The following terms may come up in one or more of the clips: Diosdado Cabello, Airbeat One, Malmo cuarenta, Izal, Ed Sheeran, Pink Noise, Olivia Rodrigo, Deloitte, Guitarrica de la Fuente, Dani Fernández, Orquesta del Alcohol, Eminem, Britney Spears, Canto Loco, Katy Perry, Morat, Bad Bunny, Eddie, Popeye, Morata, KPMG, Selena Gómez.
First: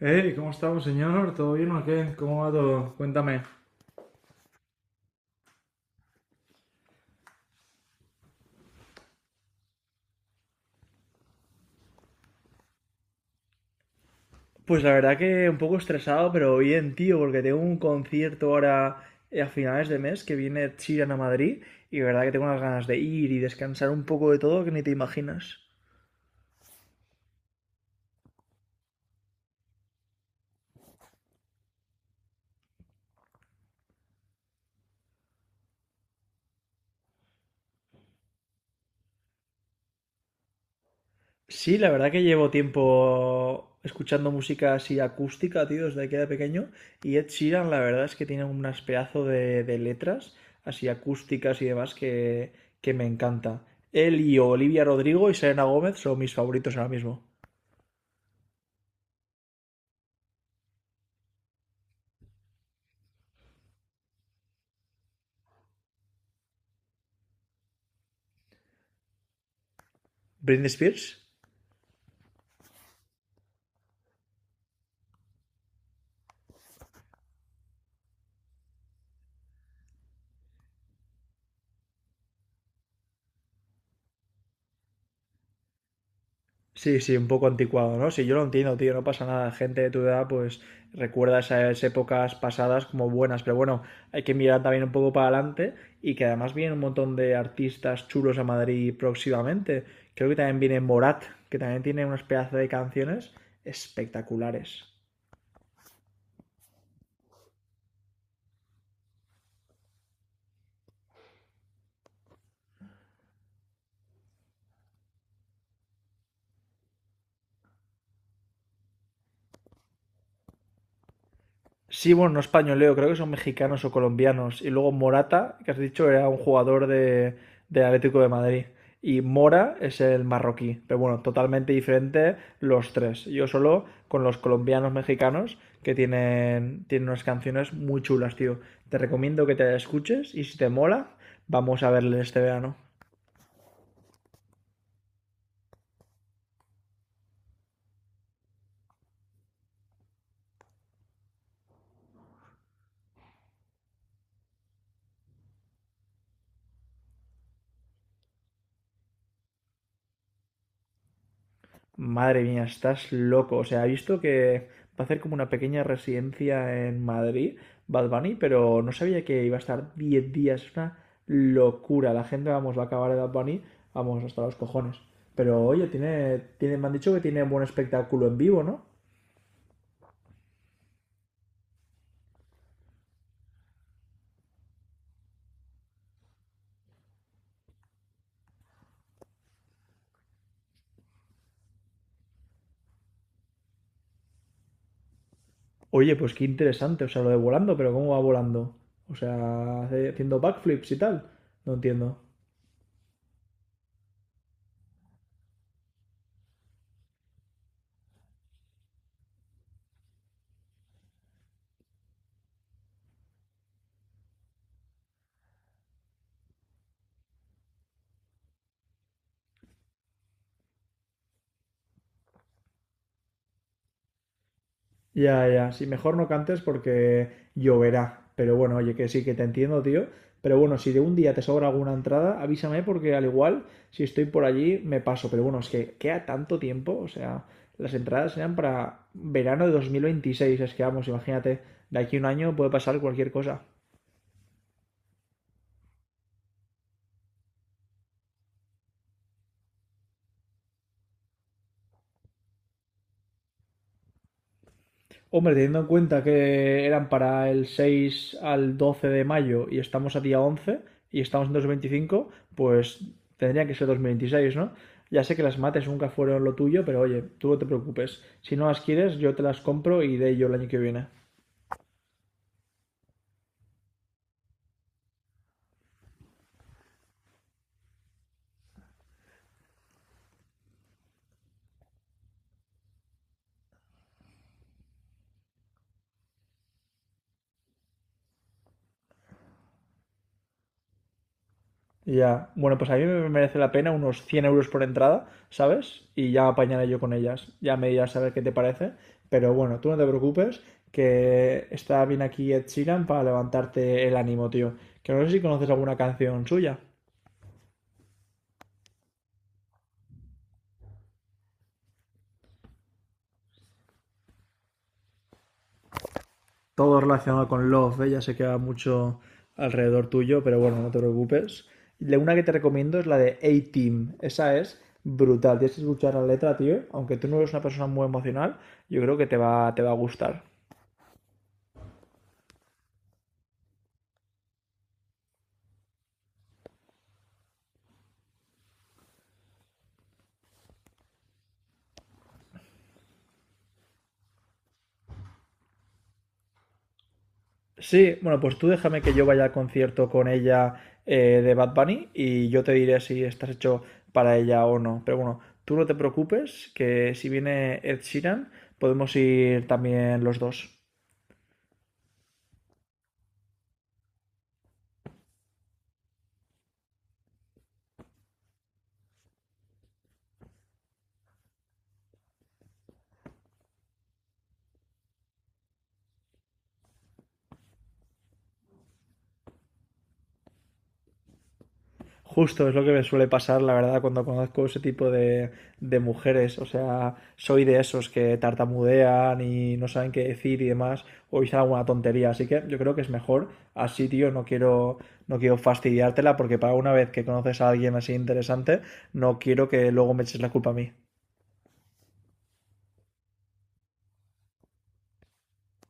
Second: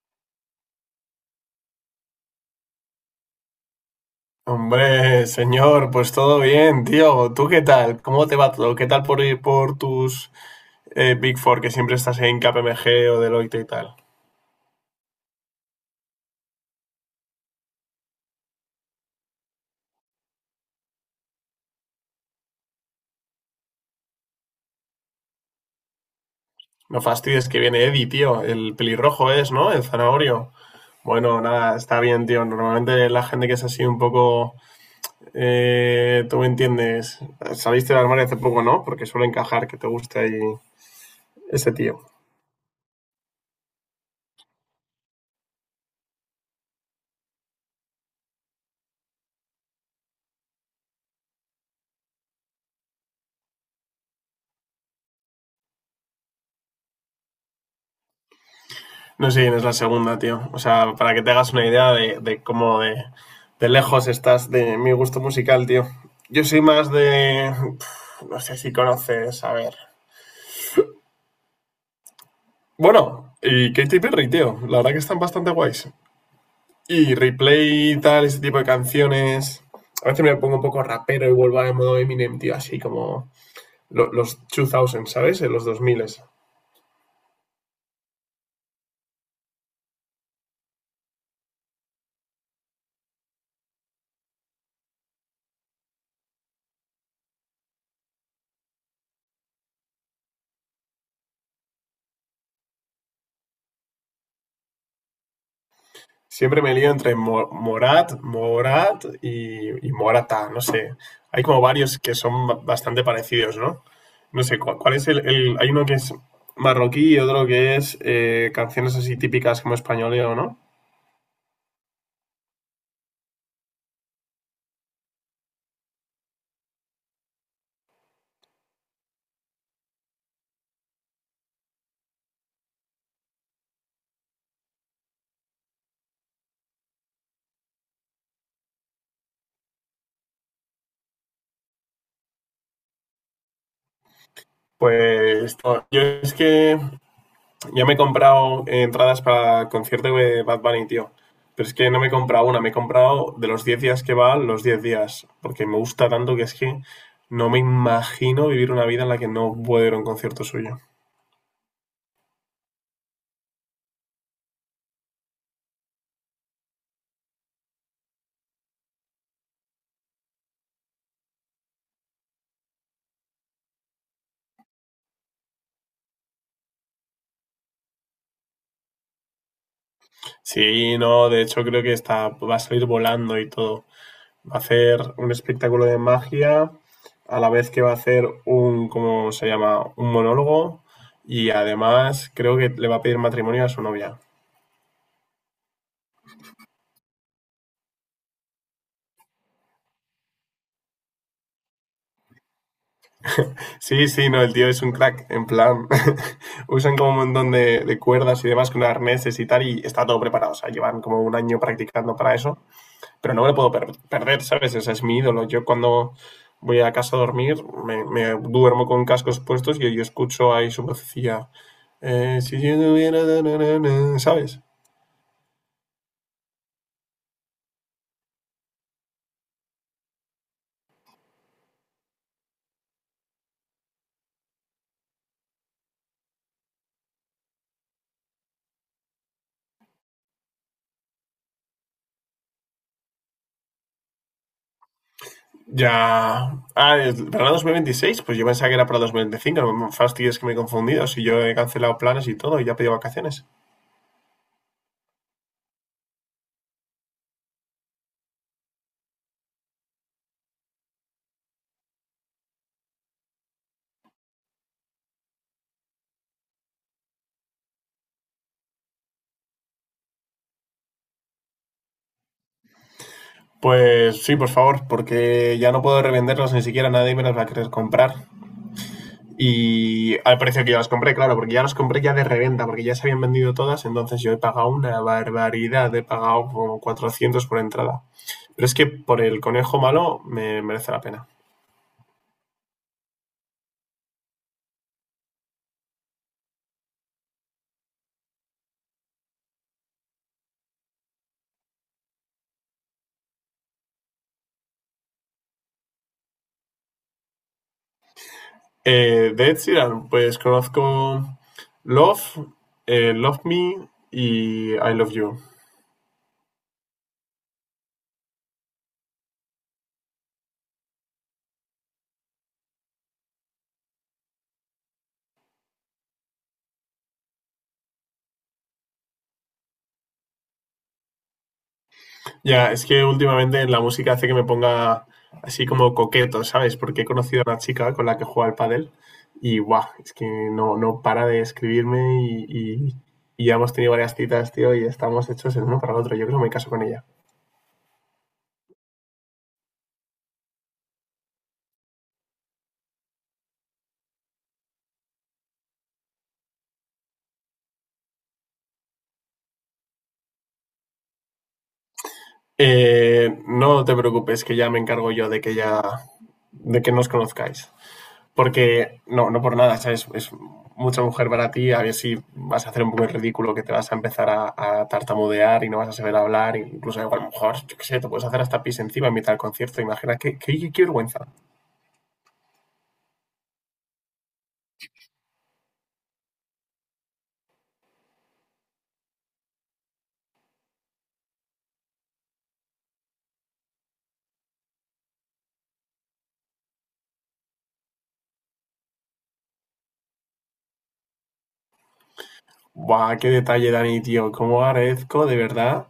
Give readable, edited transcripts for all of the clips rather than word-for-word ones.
Hey, ¿cómo estamos, señor? ¿Todo bien o qué? ¿Cómo va todo? Cuéntame. Hombre, señor, pues todo bien, tío. ¿Tú qué tal? ¿Cómo te va todo? ¿Qué tal por ir por tus Big Four, que siempre estás en KPMG o Deloitte y tal? Pues la verdad que un poco estresado, pero bien, tío, porque tengo un concierto ahora a finales de mes que viene Chiran a Madrid y la verdad que tengo unas ganas de ir y descansar un poco de todo que ni te imaginas. No fastidies que viene Eddie, tío. El pelirrojo es, ¿no? El zanahorio. Bueno, nada, está bien, tío. Normalmente la gente que es así un poco... tú me entiendes. Saliste del armario hace poco, ¿no? Porque suele encajar que te guste ahí ese Sí, la tío. verdad que llevo tiempo escuchando música así acústica, tío, desde que era pequeño. Y Ed Sheeran, la verdad es que tiene unas pedazo de letras así acústicas y demás que me encanta. Él y Olivia Rodrigo y Selena Gómez son mis favoritos ahora mismo. No sé quién es la segunda, tío. O sea, para que te hagas una idea de cómo de lejos estás de mi gusto musical, tío. Yo soy más de... no sé si conoces, a ver. ¿Britney Spears? Bueno, y Katy Perry, tío. La verdad que están bastante guays. Y replay y tal, ese tipo de canciones. A veces me pongo un poco rapero y vuelvo al modo Eminem, tío. Así como los 2000, ¿sabes? En los 2000. Sí, sí, un poco anticuado, ¿no? Sí, yo lo entiendo, tío, no pasa nada. Gente de tu edad, pues recuerda esas épocas pasadas como buenas, pero bueno, hay que mirar también un poco para adelante y que además vienen un montón de artistas chulos a Madrid próximamente. Creo que también viene Morat, que también tiene unas pedazos de canciones espectaculares. Siempre me lío entre Morat y Morata, no sé. Hay como varios que son bastante parecidos, ¿no? No sé. ¿Cuál, cuál es el- Hay uno que es marroquí y otro que es canciones así típicas como españoleo, ¿no? Sí, bueno, no españoleo, creo que son mexicanos o colombianos. Y luego Morata, que has dicho, era un jugador del Atlético de Madrid. Y Mora es el marroquí. Pero bueno, totalmente diferente los tres. Yo solo con los colombianos mexicanos que tienen unas canciones muy chulas, tío. Te recomiendo que te escuches y si te mola, vamos a verle este verano. Pues no, yo es que ya me he comprado entradas para concierto de Bad Bunny, tío. Pero es que no me he comprado una, me he comprado de los 10 días que va, los 10 días. Porque me gusta tanto que es que no me imagino vivir una vida en la que no puedo ir a un concierto suyo. Madre mía, estás loco. O sea, ha visto que va a hacer como una pequeña residencia en Madrid, Bad Bunny, pero no sabía que iba a estar 10 días. Es una locura. La gente, vamos, va a acabar de Bad Bunny, vamos, hasta los cojones. Pero oye, me han dicho que tiene buen espectáculo en vivo, ¿no? Sí, no, de hecho creo que está, va a salir volando y todo. Va a hacer un espectáculo de magia, a la vez que va a hacer un, ¿cómo se llama? Un monólogo. Y además creo que le va a pedir matrimonio a su novia. Oye, pues qué interesante. O sea, lo de volando, pero ¿cómo va volando? O sea, haciendo backflips y tal. No entiendo. Sí, sí, no, el tío es un crack, en plan, usan como un montón de cuerdas y demás con arneses y tal, y está todo preparado, o sea, llevan como un año practicando para eso, pero no me lo puedo perder, ¿sabes? Ese es mi ídolo. Yo cuando voy a casa a dormir, me duermo con cascos puestos y yo escucho ahí su vocecilla, si yo tuviera, na, na, na, na, ¿sabes? Ya, ya, sí, mejor no cantes porque lloverá. Pero bueno, oye, que sí, que te entiendo, tío. Pero bueno, si de un día te sobra alguna entrada, avísame porque al igual, si estoy por allí, me paso. Pero bueno, es que queda tanto tiempo, o sea, las entradas eran para verano de 2026, es que vamos, imagínate, de aquí a un año puede pasar cualquier cosa. Ya, ah, es para 2026, pues yo pensaba que era para 2025. No me fastidies que me he confundido, si yo he cancelado planes y todo, y ya he pedido vacaciones. Hombre, teniendo en cuenta que eran para el 6 al 12 de mayo y estamos a día 11 y estamos en 2025, pues tendría que ser 2026, ¿no? Ya sé que las mates nunca fueron lo tuyo, pero oye, tú no te preocupes. Si no las quieres, yo te las compro y de ello el año que viene. Pues sí, por favor, porque ya no puedo revenderlos ni siquiera, nadie me los va a querer comprar. Y al precio que yo las compré, claro, porque ya las compré ya de reventa, porque ya se habían vendido todas, entonces yo he pagado una barbaridad, he pagado como 400 por entrada. Pero es que por el conejo malo me merece la pena. Ya, bueno, pues a mí me merece la pena unos 100 euros por entrada, ¿sabes? Y ya apañaré yo con ellas, ya me dirás a ver qué te parece, pero bueno, tú no te preocupes, que está bien aquí Ed Sheeran para levantarte el ánimo, tío. Que no sé si conoces alguna canción suya. De Ed Sheeran, pues conozco Love, Love Me y I Love You. Todo relacionado con Love, ¿eh? Ya sé que va mucho alrededor tuyo, pero bueno, no te preocupes. La una que te recomiendo es la de A-Team, esa es brutal, tienes que escuchar la letra, tío, aunque tú no eres una persona muy emocional, yo creo que te va a gustar. Ya, es que últimamente la música hace que me ponga así como coqueto, ¿sabes? Porque he conocido a una chica con la que juega al pádel y guau, es que no, no para de escribirme y ya hemos tenido varias citas, tío, y estamos hechos el uno para el otro. Yo creo que no me caso con ella. Sí, bueno, pues tú déjame que yo vaya al concierto con ella de Bad Bunny y yo te diré si estás hecho para ella o no. Pero bueno, tú no te preocupes, que si viene Ed Sheeran, podemos ir también los dos. No te preocupes, que ya me encargo yo de que nos conozcáis. Porque no, no por nada, ¿sabes? Es mucha mujer para ti, a ver si vas a hacer un poco el ridículo, que te vas a empezar a tartamudear y no vas a saber hablar, e incluso igual, a lo mejor, yo qué sé, te puedes hacer hasta pis encima en mitad del concierto. Imagina, qué vergüenza. Justo es lo que me suele pasar, la verdad, cuando conozco ese tipo de mujeres. O sea, soy de esos que tartamudean y no saben qué decir y demás, o dicen alguna tontería. Así que yo creo que es mejor así, tío. No quiero, no quiero fastidiártela porque para una vez que conoces a alguien así interesante, no quiero que luego me eches la culpa a mí. Buah, qué detalle, Dani, tío, cómo agradezco de verdad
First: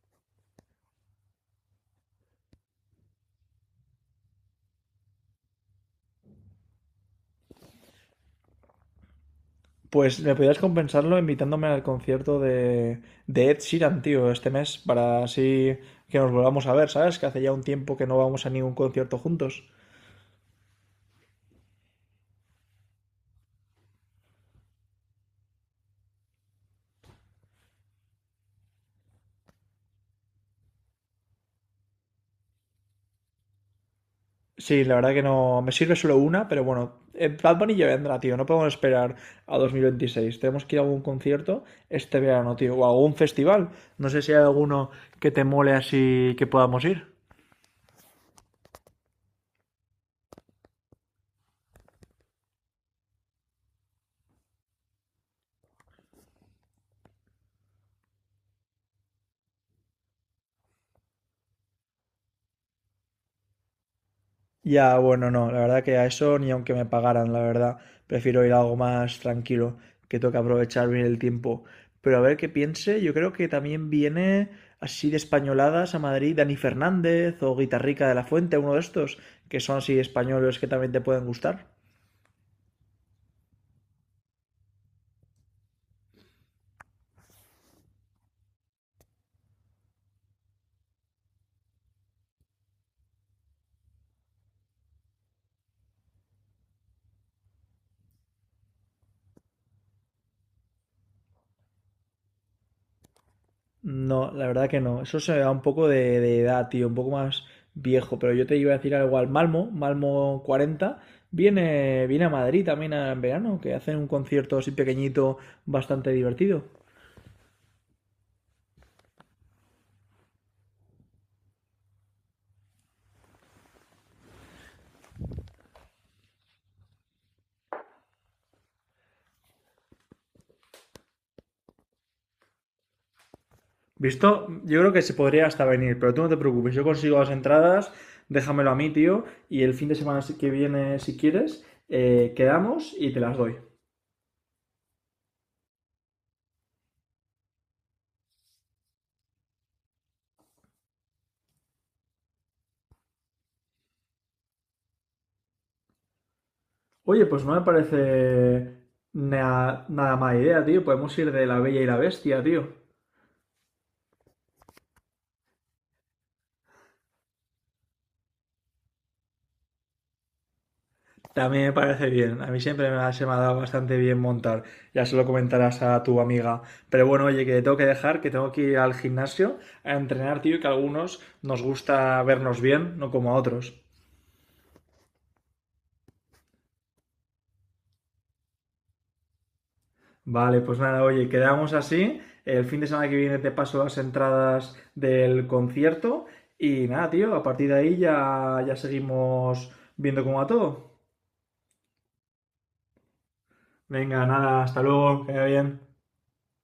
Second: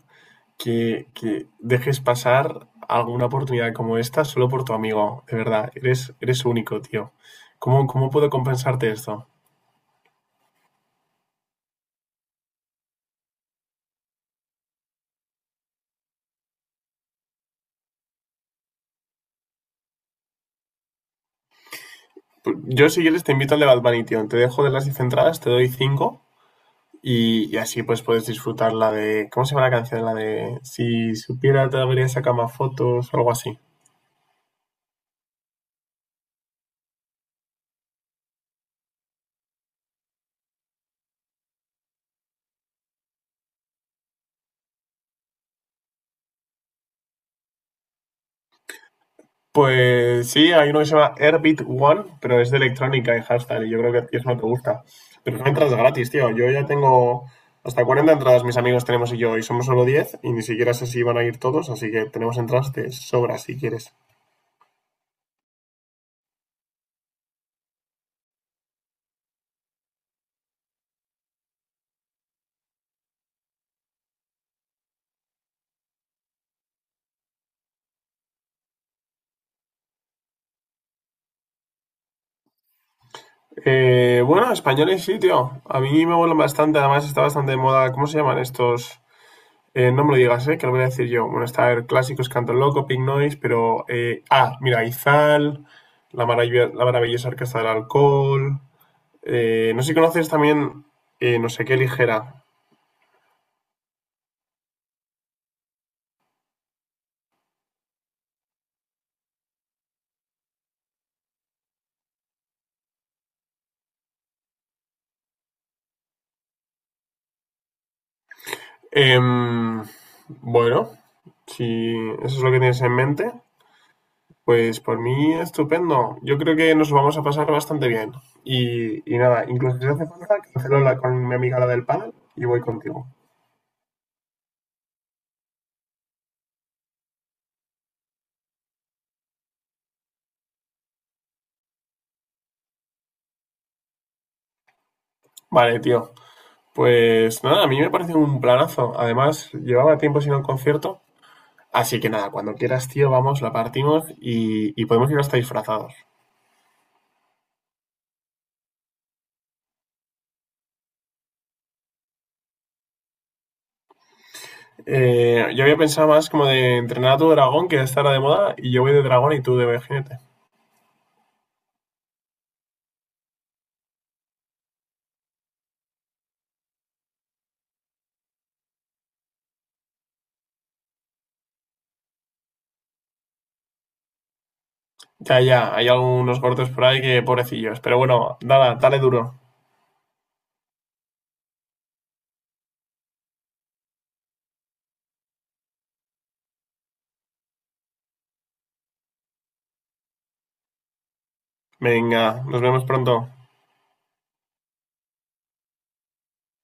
que dejes pasar alguna oportunidad como esta solo por tu amigo. De verdad, eres único, tío. ¿Cómo puedo compensarte esto? Pues me podrías compensarlo invitándome al concierto de Ed Sheeran, tío, este mes, para así que nos volvamos a ver, ¿sabes? Que hace ya un tiempo que no vamos a ningún concierto juntos. Yo, si quieres, te invito al de Bad Bunny, tío. Te dejo de las 10 entradas, te doy cinco. Y así pues puedes disfrutar la de... ¿Cómo se llama la canción? La de... Si supiera te debería sacar más fotos algo así. Sí, la verdad que no. Me sirve solo una, pero bueno. Bad Bunny ya vendrá, tío. No podemos esperar a 2026. Tenemos que ir a algún concierto este verano, tío. O a algún festival. No sé si hay alguno que te mole así que podamos ir. Pues sí, hay uno que se llama Airbeat One, pero es de electrónica y hashtag y yo creo que a ti eso no te gusta. Pero son entradas gratis, tío. Yo ya tengo hasta 40 entradas, mis amigos tenemos y yo, y somos solo 10 y ni siquiera sé si van a ir todos, así que tenemos entradas de sobra si quieres. Ya, bueno, no. La verdad que a eso ni aunque me pagaran, la verdad. Prefiero ir a algo más tranquilo, que toca aprovechar bien el tiempo. Pero a ver qué piense. Yo creo que también viene así de españoladas a Madrid Dani Fernández o Guitarrica de la Fuente, uno de estos, que son así españoles que también te pueden gustar. Bueno, españoles sí, tío. A mí me molan bastante, además está bastante de moda. ¿Cómo se llaman estos? No me lo digas, que lo voy a decir yo. Bueno, está a ver, clásicos, Canto Loco, Pink Noise, pero... ah, mira, Izal, la maravillosa Orquesta del Alcohol... no sé si conoces también, no sé qué ligera. No, la verdad que no. Eso se me da un poco de edad, tío, un poco más viejo. Pero yo te iba a decir algo al Malmo 40. Viene, a Madrid también en verano, que hacen un concierto así pequeñito, bastante divertido. Em, bueno, si eso es lo que tienes en mente, pues por mí estupendo. Yo creo que nos vamos a pasar bastante bien. Y nada, incluso si hace falta, cancelo con mi amiga la del panel y voy contigo. ¿Visto? Yo creo que se podría hasta venir, pero tú no te preocupes. Yo consigo las entradas, déjamelo a mí, tío. Y el fin de semana si que viene, si quieres, quedamos y te las doy. Vale, tío. Pues nada, a mí me parece un planazo. Además, llevaba tiempo sin un concierto. Así que nada, cuando quieras, tío, vamos, la partimos y podemos ir hasta disfrazados. Oye, pues no me parece nada mala idea, tío. Podemos ir de La Bella y la Bestia, tío. Yo había pensado más como de entrenar a tu dragón, que estará de moda, y yo voy de dragón y tú de jinete. También me parece bien. A mí siempre se me ha dado bastante bien montar. Ya se lo comentarás a tu amiga. Pero bueno, oye, que te tengo que dejar, que tengo que ir al gimnasio a entrenar, tío, y que a algunos nos gusta vernos bien, no como a otros. Ya, ya, hay algunos cortes por ahí que pobrecillos. Pero bueno, nada, dale duro. Vale, pues nada, oye, quedamos así. El fin de semana que viene te paso las entradas del concierto. Y nada, tío, a partir de ahí ya, ya seguimos viendo cómo va todo. Venga, nos vemos pronto. Venga, nada, hasta luego, que vaya bien.